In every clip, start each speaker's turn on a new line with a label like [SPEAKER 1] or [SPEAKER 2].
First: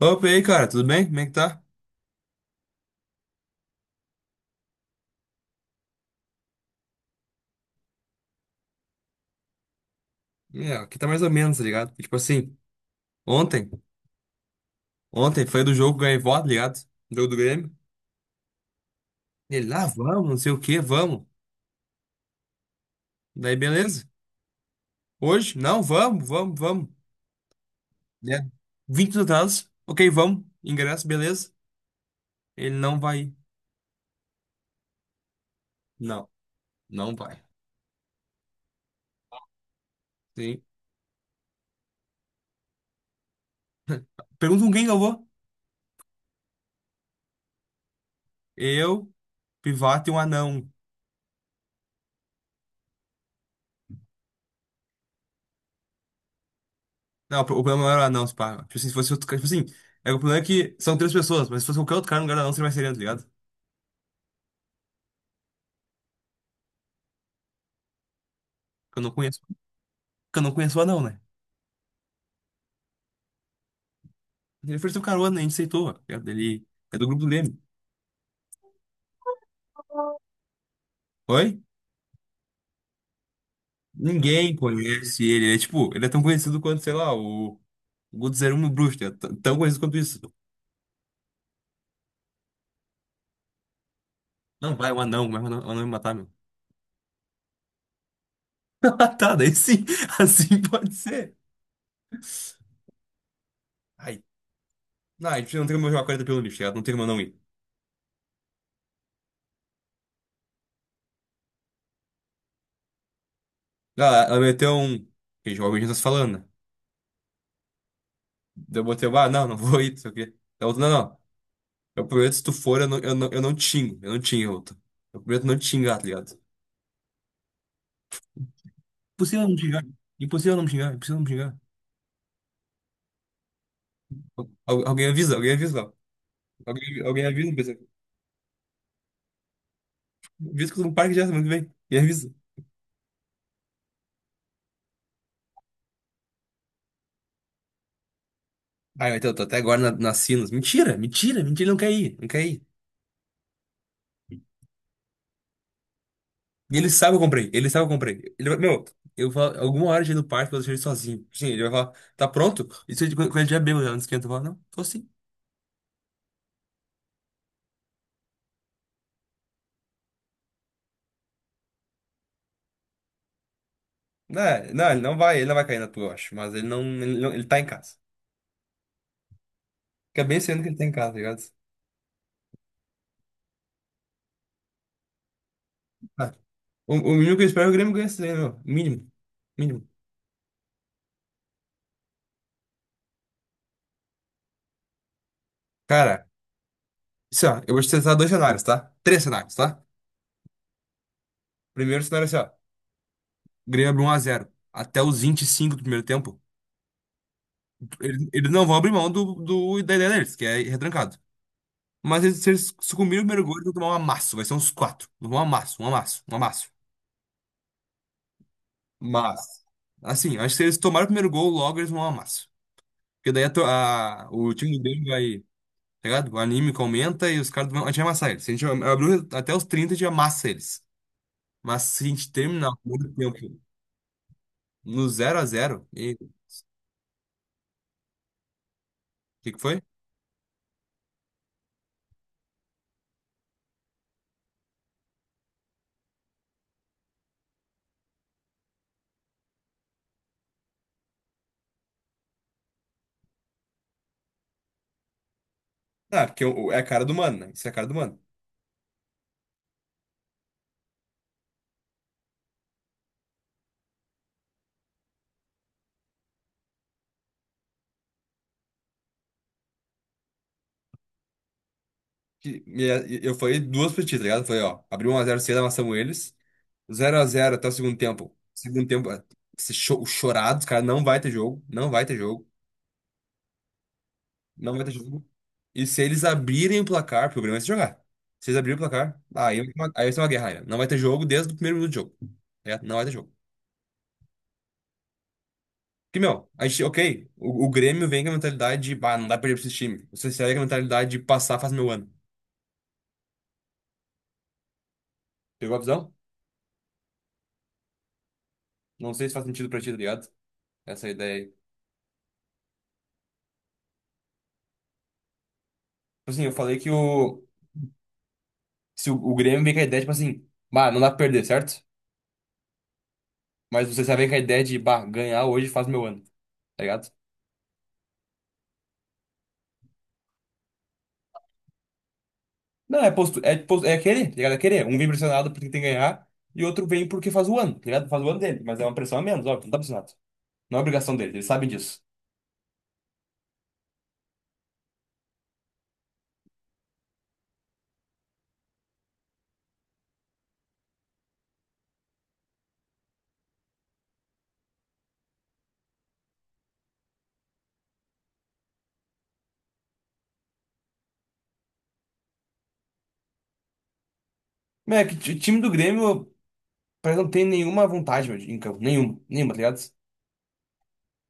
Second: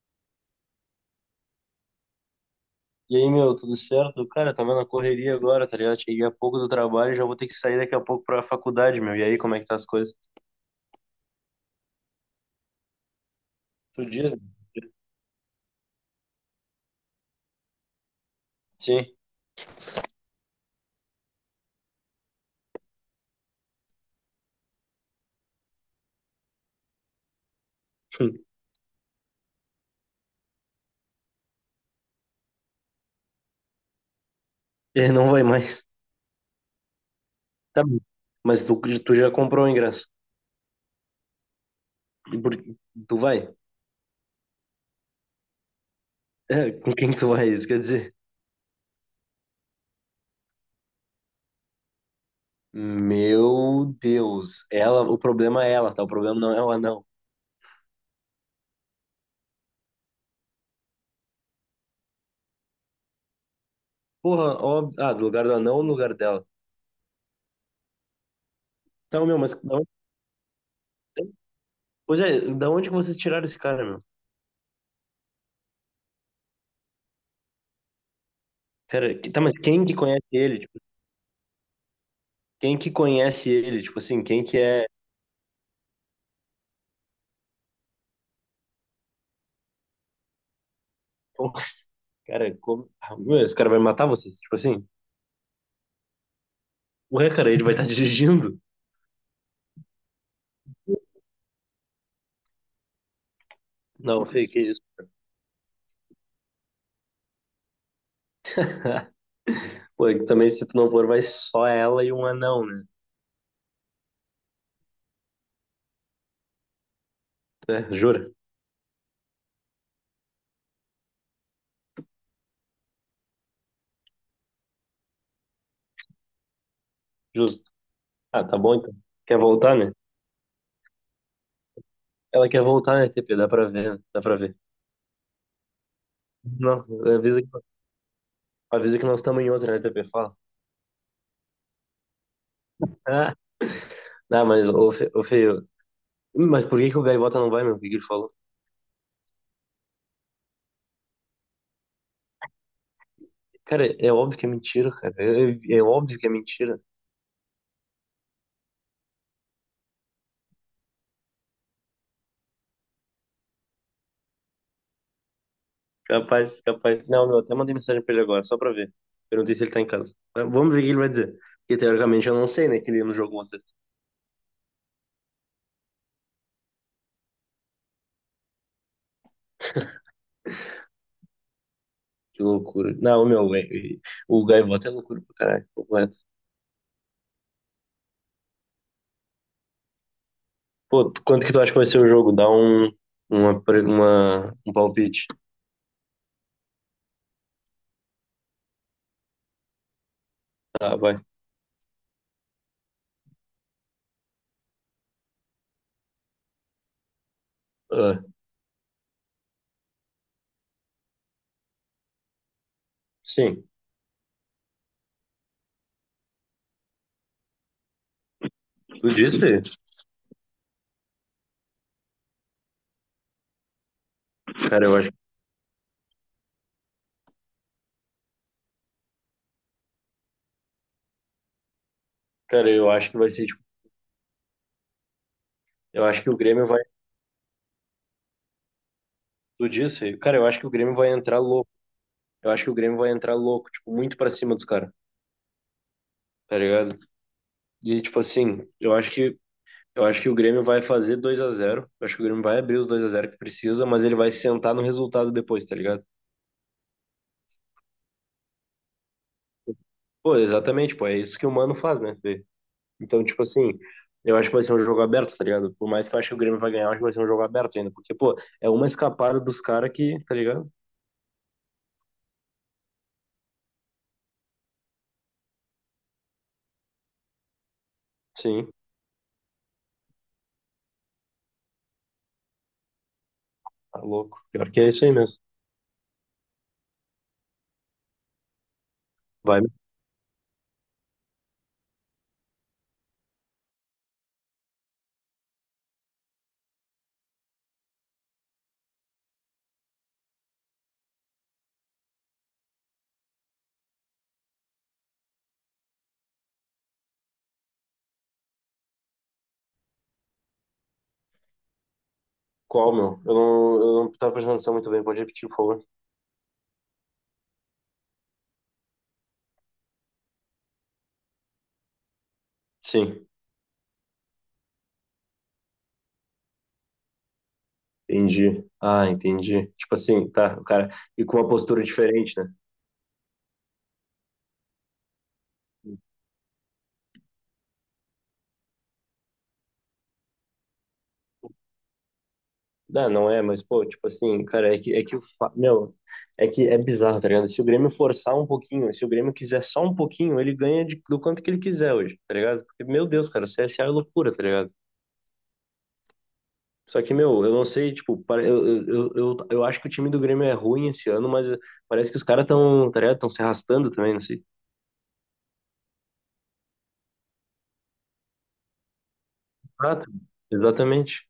[SPEAKER 1] Opa, e aí, cara, tudo bem? Como é que tá?
[SPEAKER 2] E aí, meu, tudo certo? Cara, tá vendo a correria agora, tá ligado? Cheguei há pouco do trabalho, e já vou ter que sair daqui a pouco pra faculdade, meu. E aí, como é que tá as coisas?
[SPEAKER 1] É, aqui tá mais ou menos, tá ligado? E, tipo assim, ontem,
[SPEAKER 2] Tu diz?
[SPEAKER 1] ontem foi do jogo ganhei voto, tá ligado? Jogo do Grêmio.
[SPEAKER 2] Sim.
[SPEAKER 1] E ele, lá, vamos, não sei o que vamos. Daí, beleza. Hoje? Não, vamos, vamos, vamos. Né? 20 minutos atrás, ok, vamos. Ingresso, beleza. Ele não vai ir.
[SPEAKER 2] Ele não vai mais.
[SPEAKER 1] Não, não vai.
[SPEAKER 2] Tá bom. Mas tu já comprou o ingresso.
[SPEAKER 1] Sim.
[SPEAKER 2] E por- Tu vai?
[SPEAKER 1] Pergunta com quem que eu vou?
[SPEAKER 2] É, com quem que tu vai? Isso quer dizer?
[SPEAKER 1] Eu, Pivato e um anão.
[SPEAKER 2] Meu Deus. Ela, o problema é ela, tá? O problema não é o anão.
[SPEAKER 1] Não, o problema não era o anão, se pá. Tipo assim, se fosse outro cara, tipo assim, é, o problema é que são três pessoas, mas se fosse qualquer outro cara no lugar do anão, seria mais sereno, tá ligado?
[SPEAKER 2] Porra, óbvio. Ah, do lugar do anão ou no lugar dela.
[SPEAKER 1] Que eu não
[SPEAKER 2] Então, meu,
[SPEAKER 1] conheço.
[SPEAKER 2] mas da onde,
[SPEAKER 1] Que eu não conheço o anão, né?
[SPEAKER 2] pois é, da onde que vocês tiraram esse cara, meu?
[SPEAKER 1] Ele ofereceu carona, a gente aceitou, tá ligado? Ele é do grupo do Leme.
[SPEAKER 2] Cara, tá, mas quem que conhece ele?
[SPEAKER 1] Oi?
[SPEAKER 2] Quem que conhece ele? Tipo assim, quem
[SPEAKER 1] Ninguém
[SPEAKER 2] que é.
[SPEAKER 1] conhece ele. Ele é tipo, ele é tão conhecido quanto, sei lá, o Guto 01 e o Bruxo, tá ligado? Tão conhecido quanto isso.
[SPEAKER 2] Ah, meu, esse cara vai matar vocês? Tipo
[SPEAKER 1] Não,
[SPEAKER 2] assim,
[SPEAKER 1] vai, o anão me matar, meu.
[SPEAKER 2] ué, cara, ele vai estar dirigindo?
[SPEAKER 1] Tá, daí sim, assim pode ser. Ai,
[SPEAKER 2] Não, Fê, que isso?
[SPEAKER 1] não, a gente não tem como jogar 40 pelo lixo, tá ligado? Não tem como eu não ir.
[SPEAKER 2] Pô, e também se tu não for, vai só ela e um anão, né?
[SPEAKER 1] Ah, ela meteu um. Que jovem a gente tá se falando, né?
[SPEAKER 2] É, jura?
[SPEAKER 1] Daí eu botei, ah, não, não vou ir, não sei o quê. Daí outra, não, não. Eu prometo, se tu for, eu não tingo. Eu não tingo, outra. Eu prometo não te xingar, tá ligado?
[SPEAKER 2] Justo. Ah, tá bom então. Quer
[SPEAKER 1] Impossível não me
[SPEAKER 2] voltar,
[SPEAKER 1] xingar.
[SPEAKER 2] né?
[SPEAKER 1] Impossível não me xingar. Impossível não me xingar.
[SPEAKER 2] Ela quer voltar, né, TP? Dá pra ver, né? Dá pra ver.
[SPEAKER 1] Alguém avisa, ó.
[SPEAKER 2] Não,
[SPEAKER 1] Alguém
[SPEAKER 2] avisa que,
[SPEAKER 1] avisa, pessoal.
[SPEAKER 2] avisa que nós estamos em outra, né, TP? Fala.
[SPEAKER 1] Avisa que eu tô no parque já semana que vem. E avisa.
[SPEAKER 2] Ah, não, mas, ô, Fê, mas por que que o Gaivota não vai, meu? O que que ele falou?
[SPEAKER 1] Ai, mas eu tô até agora nas Sinos. Mentira, mentira, mentira. Ele não quer ir, não quer ir.
[SPEAKER 2] Cara, é óbvio que é mentira, cara. É óbvio que é
[SPEAKER 1] E
[SPEAKER 2] mentira.
[SPEAKER 1] ele sabe que eu comprei, ele sabe que eu comprei. Ele vai, meu, eu falo, alguma hora já ir no parque, eu vou deixar ele sozinho. Sim, ele vai falar, tá pronto? Isso é quando ele já é já não esquenta. Eu falo, não, tô sim.
[SPEAKER 2] Capaz, capaz. Não, meu, até mandei mensagem pra ele agora, só pra ver. Perguntei se ele tá em casa. Mas vamos ver o que ele vai dizer. Porque teoricamente eu não sei, né, que ele não jogou você.
[SPEAKER 1] Não, não, ele não vai cair na tua, eu acho. Mas ele não, ele, não, ele tá em casa. Fica bem sendo que ele tá em casa, tá ligado?
[SPEAKER 2] Que loucura. Não, meu, o Gaivota é loucura pra caralho. Completo.
[SPEAKER 1] Ah, o mínimo que eu espero é que o Grêmio ganhe esse daí, meu. Mínimo. Mínimo.
[SPEAKER 2] Pô, quanto que tu acha que vai ser o jogo? Dá um palpite.
[SPEAKER 1] Cara, assim, ó, eu vou te tentar dois cenários, tá? Três cenários, tá?
[SPEAKER 2] Tá, vai.
[SPEAKER 1] Primeiro cenário é assim, ó. O Grêmio abre 1x0. Até os 25 do primeiro tempo,
[SPEAKER 2] Ah,
[SPEAKER 1] eles não vão abrir mão da ideia deles, que é ir retrancado. Mas eles, se eles sucumbirem no primeiro gol,
[SPEAKER 2] sim.
[SPEAKER 1] eles vão tomar um amasso. Vai ser uns quatro. Um amasso, um amasso, um amasso.
[SPEAKER 2] Tu
[SPEAKER 1] Mas,
[SPEAKER 2] disse?
[SPEAKER 1] assim, eu acho que se eles tomarem o primeiro gol, logo eles vão um amasso. Porque daí o time do
[SPEAKER 2] Cara, eu
[SPEAKER 1] Grêmio
[SPEAKER 2] acho,
[SPEAKER 1] vai, tá ligado? O anímico aumenta e os caras vão. A gente vai amassar eles. Se a gente abrir até os 30 a gente amassa eles. Mas se a gente terminar o
[SPEAKER 2] eu acho que vai
[SPEAKER 1] primeiro
[SPEAKER 2] ser,
[SPEAKER 1] tempo
[SPEAKER 2] tipo,
[SPEAKER 1] no zero a zero.
[SPEAKER 2] eu
[SPEAKER 1] E
[SPEAKER 2] acho
[SPEAKER 1] o
[SPEAKER 2] que o Grêmio vai.
[SPEAKER 1] que que
[SPEAKER 2] Tu
[SPEAKER 1] foi?
[SPEAKER 2] disse? Cara, eu acho que o Grêmio vai entrar louco. Eu acho que o Grêmio vai entrar louco, tipo, muito pra cima dos caras, tá ligado? E, tipo assim, eu acho que o Grêmio vai fazer 2-0. Eu acho que o Grêmio vai abrir os 2-0 que precisa, mas ele vai sentar no resultado depois, tá ligado?
[SPEAKER 1] Ah, é a cara do mano, né? Isso é a cara do mano.
[SPEAKER 2] Pô, exatamente, pô, é isso que o Mano faz, né? Fê? Então, tipo assim, eu acho que vai ser um jogo aberto, tá ligado? Por mais que eu acho que o Grêmio vai ganhar, eu acho que vai ser um jogo aberto ainda, porque, pô, é uma escapada dos caras que, tá ligado?
[SPEAKER 1] Eu falei duas pra ti, tá ligado? Eu falei, ó, abriu 1x0 cedo, amassamos eles. Zero a zero até o segundo tempo.
[SPEAKER 2] Sim,
[SPEAKER 1] Segundo tempo, é, esse chorado, os caras não vai ter jogo. Não vai ter jogo.
[SPEAKER 2] tá louco. Pior
[SPEAKER 1] Não
[SPEAKER 2] que
[SPEAKER 1] vai
[SPEAKER 2] é
[SPEAKER 1] ter
[SPEAKER 2] isso aí
[SPEAKER 1] jogo.
[SPEAKER 2] mesmo.
[SPEAKER 1] E se eles abrirem o placar, porque o Grêmio vai se jogar. Se eles abrirem o placar, aí,
[SPEAKER 2] Vai.
[SPEAKER 1] aí vai ser uma guerra, né? Não vai ter jogo desde o primeiro minuto de jogo, tá ligado? Não vai ter jogo. Porque, meu, a gente, ok, o Grêmio vem com a mentalidade de, ah, não dá pra perder pra esse time. O CSE vem com a mentalidade de passar faz meu ano. Pegou a visão? Não sei se faz sentido pra ti, tá ligado? Essa ideia aí. Tipo
[SPEAKER 2] Qual, meu? Eu não tava prestando atenção muito bem, pode repetir, por favor.
[SPEAKER 1] assim, eu falei que o. Se o Grêmio vem com a ideia, tipo assim, bah, não dá pra perder, certo?
[SPEAKER 2] Sim,
[SPEAKER 1] Mas você já vem com a ideia de, bah, ganhar hoje faz meu ano, tá ligado?
[SPEAKER 2] entendi. Ah, entendi. Tipo assim, tá, o cara, e com uma postura diferente, né?
[SPEAKER 1] Não, é aquele, tá ligado? É aquele. Um vem pressionado porque tem que ganhar e outro vem porque faz o ano, tá ligado? Faz o ano dele, mas é uma pressão a menos, óbvio, não tá pressionado. Não é obrigação dele, eles sabem disso.
[SPEAKER 2] Não, não é, mas, pô, tipo assim, cara, é que meu, é que é bizarro, tá ligado? Se o Grêmio forçar um pouquinho, se o Grêmio quiser só um pouquinho, ele ganha do quanto que ele quiser hoje, tá ligado? Porque, meu Deus, cara, o C S A é loucura, tá ligado? Só que, meu, eu não sei, tipo, eu acho que o time do Grêmio é ruim esse ano, mas parece que os caras estão, tá ligado? Estão se arrastando também, não sei.
[SPEAKER 1] Mas é que o time do Grêmio parece que não tem nenhuma vontade, meu, em campo. Nenhuma, nenhuma, tá ligado?
[SPEAKER 2] Ah, exatamente.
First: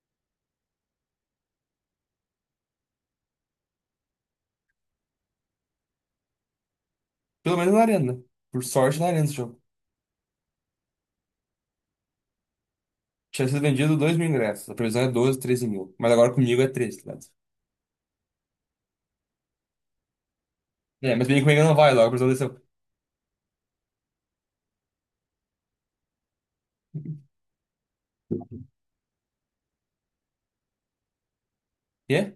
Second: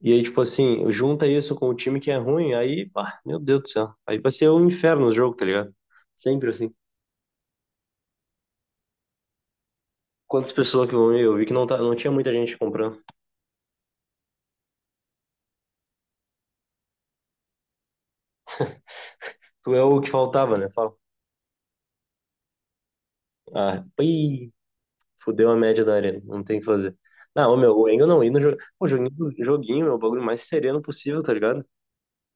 [SPEAKER 2] E aí, tipo assim, junta isso com o time que é ruim, aí, pá, meu Deus do céu. Aí vai ser um inferno o jogo, tá ligado? Sempre assim.
[SPEAKER 1] Pelo menos na arena, né? Por sorte na arena esse jogo.
[SPEAKER 2] Quantas pessoas que vão ver? Eu vi que não, tá, não tinha muita gente comprando.
[SPEAKER 1] Tinha sido vendido 2 mil ingressos. A previsão é 12, 13 mil. Mas agora comigo é treze, tá ligado?
[SPEAKER 2] Tu é o que faltava, né? Fala.
[SPEAKER 1] É, mas bem comigo não vai logo. A previsão desceu.
[SPEAKER 2] Ah, ui, fudeu a média da arena. Não tem o que fazer. Não, ô, meu, o Engel não ir no jogo. O joguinho, joguinho, meu, o bagulho mais sereno possível, tá ligado?
[SPEAKER 1] Quê?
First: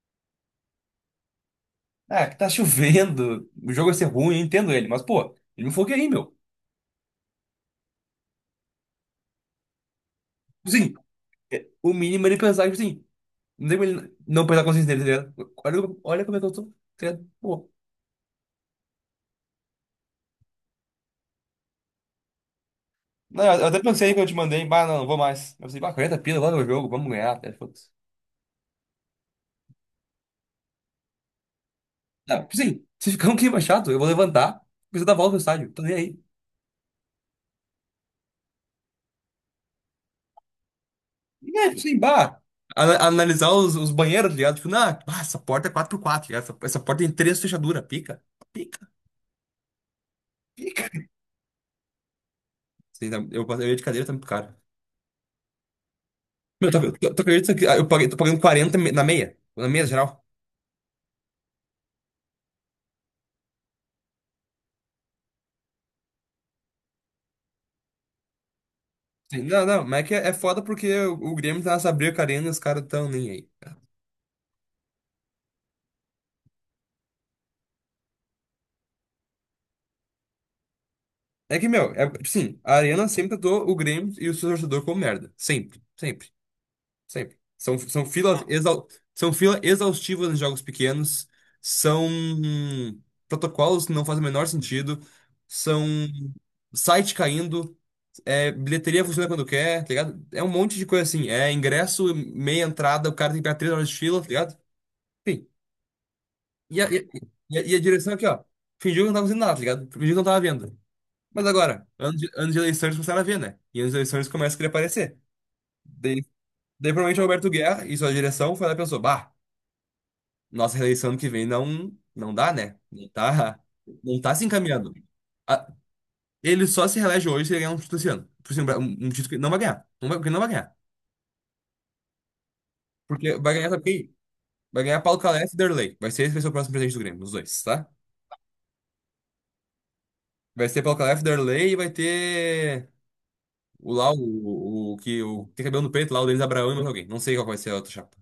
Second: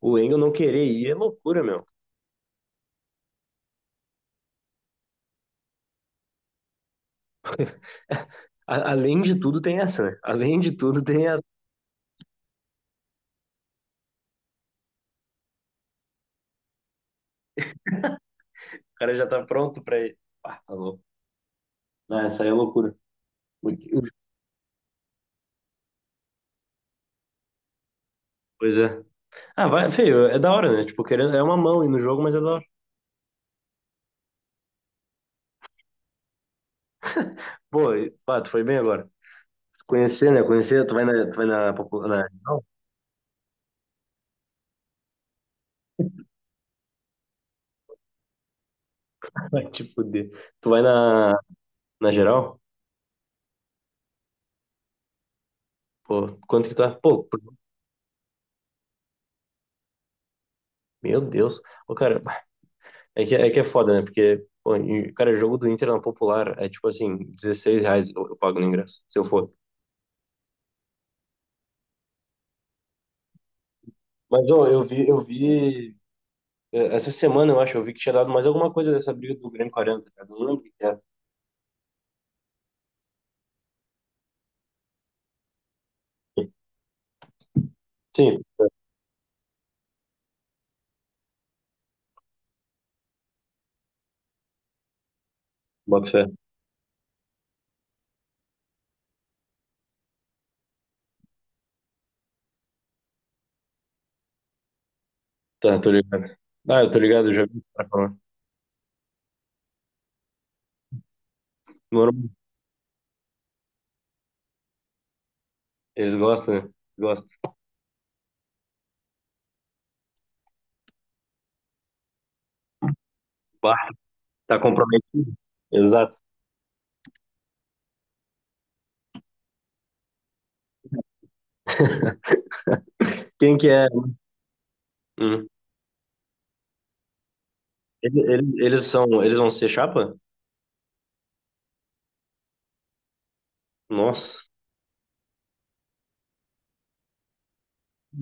[SPEAKER 2] O Engel não querer ir é loucura, meu.
[SPEAKER 1] Ah, que tá chovendo. O jogo vai ser ruim, eu entendo ele. Mas, pô, ele me falou aí, meu.
[SPEAKER 2] Além de tudo, tem essa, né? Além de
[SPEAKER 1] Sim,
[SPEAKER 2] tudo, tem essa.
[SPEAKER 1] o mínimo é ele pensar, tipo assim. Não tem como ele não pensar a consciência dele, tá ligado? Olha, olha como é que eu tô, tá ligado? Pô.
[SPEAKER 2] O cara já tá pronto pra ir. Ah, tá louco. Ah, essa aí é loucura.
[SPEAKER 1] Não, eu
[SPEAKER 2] O-
[SPEAKER 1] até
[SPEAKER 2] o-
[SPEAKER 1] pensei que eu te mandei. Bah, não, não vou mais. Eu pensei, bah, 40 pila, logo no jogo, vamos ganhar, tá ligado? Foda-se.
[SPEAKER 2] Pois é. Ah, vai, feio, é da hora, né? Tipo, querendo, é uma mão ir no jogo, mas é
[SPEAKER 1] Não,
[SPEAKER 2] da
[SPEAKER 1] tipo
[SPEAKER 2] hora.
[SPEAKER 1] assim, se ficar um clima chato, eu vou levantar. Preciso dar volta no estádio. Tô nem aí.
[SPEAKER 2] Pô, pá, tu foi bem agora. Conhecer, né? Conhecer, tu vai na,
[SPEAKER 1] É, sim,
[SPEAKER 2] popular.
[SPEAKER 1] bah. Analisar os banheiros, tá ligado? Tipo, não, bah, essa porta é quatro por quatro, tá ligado? Essa porta tem três fechaduras. Pica, pica,
[SPEAKER 2] Vai te fuder. Tu vai
[SPEAKER 1] pica.
[SPEAKER 2] na, geral?
[SPEAKER 1] Sei lá, eu ia de cadeira, tá muito caro.
[SPEAKER 2] Pô, quanto
[SPEAKER 1] Meu,
[SPEAKER 2] que
[SPEAKER 1] tu,
[SPEAKER 2] tá?
[SPEAKER 1] tu, tu
[SPEAKER 2] Pô,
[SPEAKER 1] acredita que ah, eu paguei, tô pagando 40 na meia? Na meia geral?
[SPEAKER 2] meu Deus. Ô, cara, é que é foda, né? Porque, pô, e, cara, jogo do Inter na Popular é tipo assim, R$ 16 eu pago no ingresso, se eu
[SPEAKER 1] Sim,
[SPEAKER 2] for.
[SPEAKER 1] não, não, mas é que é foda porque o Grêmio tá nessa briga com a Arena e os caras tão nem aí.
[SPEAKER 2] Mas, ô, eu vi, essa semana eu acho, eu vi que tinha dado mais alguma coisa dessa briga do Grêmio 40, cara. Não lembro o que que era.
[SPEAKER 1] É que, meu, é, sim, a Arena sempre tratou o Grêmio e o seu torcedor como merda. Sempre, sempre. Sempre. São filas.
[SPEAKER 2] Sim,
[SPEAKER 1] Não. exau, São fila exaustivas em jogos pequenos, são protocolos que não fazem o menor sentido, são
[SPEAKER 2] bota fé.
[SPEAKER 1] site caindo, é, bilheteria funciona quando quer, tá ligado? É um monte de coisa assim. É ingresso, meia entrada, o cara tem que pegar 3 horas de fila, tá ligado? Enfim.
[SPEAKER 2] Tá, tô ligado.
[SPEAKER 1] E
[SPEAKER 2] Ah,
[SPEAKER 1] a,
[SPEAKER 2] eu
[SPEAKER 1] e,
[SPEAKER 2] tô
[SPEAKER 1] a,
[SPEAKER 2] ligado, eu já vi o
[SPEAKER 1] e a
[SPEAKER 2] cara
[SPEAKER 1] direção
[SPEAKER 2] falar.
[SPEAKER 1] aqui, ó. Fingiu que não tava fazendo nada, tá ligado? Fingiu que não tava vendo. Mas agora,
[SPEAKER 2] Normal.
[SPEAKER 1] anos de eleições começaram a ver, né? E anos de eleições começam a querer aparecer.
[SPEAKER 2] Eles
[SPEAKER 1] Daí,
[SPEAKER 2] gostam, né?
[SPEAKER 1] Daí provavelmente o
[SPEAKER 2] Gostam.
[SPEAKER 1] Roberto Guerra e sua direção foi lá e pensou, bah. Nossa reeleição ano que vem não, não dá, né? Não tá,
[SPEAKER 2] Bah,
[SPEAKER 1] não tá se
[SPEAKER 2] tá
[SPEAKER 1] encaminhando.
[SPEAKER 2] comprometido.
[SPEAKER 1] A-
[SPEAKER 2] Exato.
[SPEAKER 1] Ele só se reelege hoje se ele ganhar um título esse ano. Por exemplo, um um título que ele não vai ganhar. Não vai, porque ele não vai ganhar. Porque vai
[SPEAKER 2] Quem que
[SPEAKER 1] ganhar, sabe
[SPEAKER 2] é?
[SPEAKER 1] quem? Vai ganhar Paulo
[SPEAKER 2] Hum.
[SPEAKER 1] Calef e Derlei. Vai ser o próximo presidente do Grêmio, os dois, tá?
[SPEAKER 2] Eles vão ser chapa?
[SPEAKER 1] Vai ser Paulo Calef, Derlei e vai ter o lá,
[SPEAKER 2] Nossa.
[SPEAKER 1] o que que tem cabelo no peito lá, o Denis Abraão e mais alguém. Não sei qual vai ser a outra chapa.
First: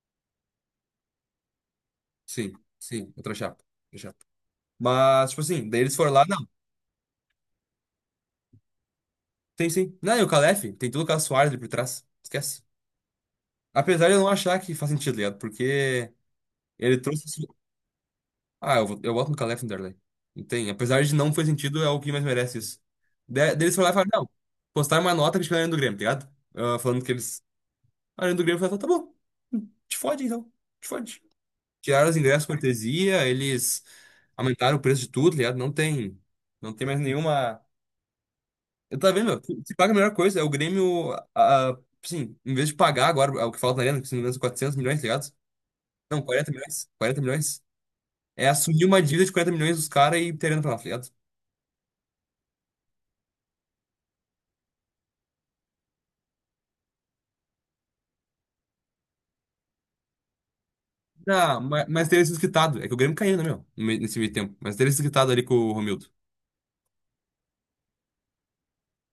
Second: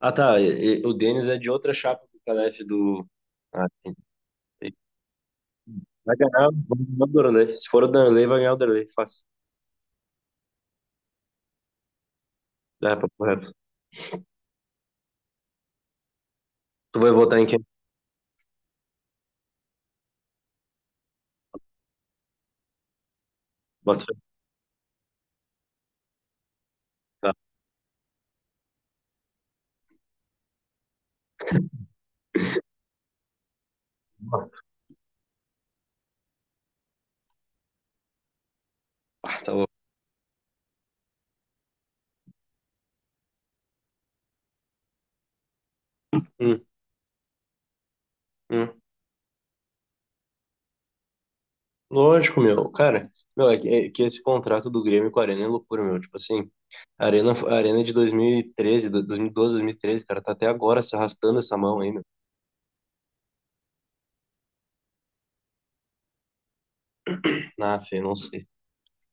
[SPEAKER 2] Ah, tá. O Denis é de outra chapa do
[SPEAKER 1] Sim,
[SPEAKER 2] Calef do.
[SPEAKER 1] sim, outra chapa.
[SPEAKER 2] Ah, sim.
[SPEAKER 1] Outra chapa. Mas, tipo assim, daí eles foram
[SPEAKER 2] Vai
[SPEAKER 1] lá, não.
[SPEAKER 2] ganhar, vai ganhar o Danley. Se for o Danley, vai ganhar o Danley. Fácil.
[SPEAKER 1] Tem sim. Não, e o Calef, tem tudo o Carlos Soares ali por trás. Esquece.
[SPEAKER 2] É, papo reto.
[SPEAKER 1] Apesar de eu não achar que faz sentido, tá ligado? Porque ele
[SPEAKER 2] Tu vai
[SPEAKER 1] trouxe
[SPEAKER 2] votar
[SPEAKER 1] esse-
[SPEAKER 2] em quem?
[SPEAKER 1] Ah, eu boto no Calé Vanderlei. Não tem. Apesar de não fazer sentido, é o que mais merece isso. Daí foram lá e
[SPEAKER 2] Bota
[SPEAKER 1] falaram:
[SPEAKER 2] fé.
[SPEAKER 1] não, postaram uma nota criticando a Arena do Grêmio, tá ligado? Ah, falando que
[SPEAKER 2] Tá.
[SPEAKER 1] eles. A Arena do Grêmio falou: tá bom, te fode então, te fode. Tiraram os ingressos cortesia, eles aumentaram o preço de tudo, tá ligado? Não tem. Não tem mais nenhuma. Eu tava vendo,
[SPEAKER 2] Ah,
[SPEAKER 1] meu,
[SPEAKER 2] tá
[SPEAKER 1] se
[SPEAKER 2] louco.
[SPEAKER 1] se paga a melhor coisa, é o Grêmio. Ah, sim, em vez de pagar agora é o que falta na Arena, que se não me engano são 400 milhões, tá ligado? Não, 40
[SPEAKER 2] Hum,
[SPEAKER 1] milhões. 40 milhões. É
[SPEAKER 2] hum.
[SPEAKER 1] assumir uma dívida de 40 milhões dos caras e terem pra lá, tá ligado?
[SPEAKER 2] Lógico, meu. Cara, meu, é que esse contrato do Grêmio com a Arena é loucura, meu. Tipo assim, a Arena é de 2013, 2012, 2013, cara, tá até agora se arrastando essa
[SPEAKER 1] Ah,
[SPEAKER 2] mão
[SPEAKER 1] mas,
[SPEAKER 2] aí, meu.
[SPEAKER 1] mas teria sido quitado. É que o Grêmio caiu, né, meu? No meio- Nesse meio tempo. Mas teria sido quitado ali com o Romildo.
[SPEAKER 2] Na fé, não sei.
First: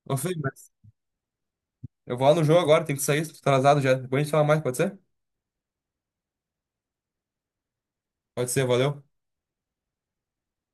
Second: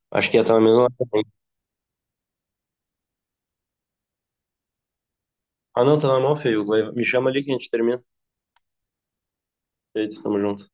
[SPEAKER 1] Ô, Fê,
[SPEAKER 2] Acho que ia estar na
[SPEAKER 1] mas
[SPEAKER 2] mesma.
[SPEAKER 1] eu vou lá no jogo agora, tem que sair, tô atrasado já. Depois a gente fala mais, pode ser?
[SPEAKER 2] Ah, não, tá na mão, feio. Me chama ali que a gente termina.
[SPEAKER 1] Pode ser, valeu.
[SPEAKER 2] Feito, tamo junto.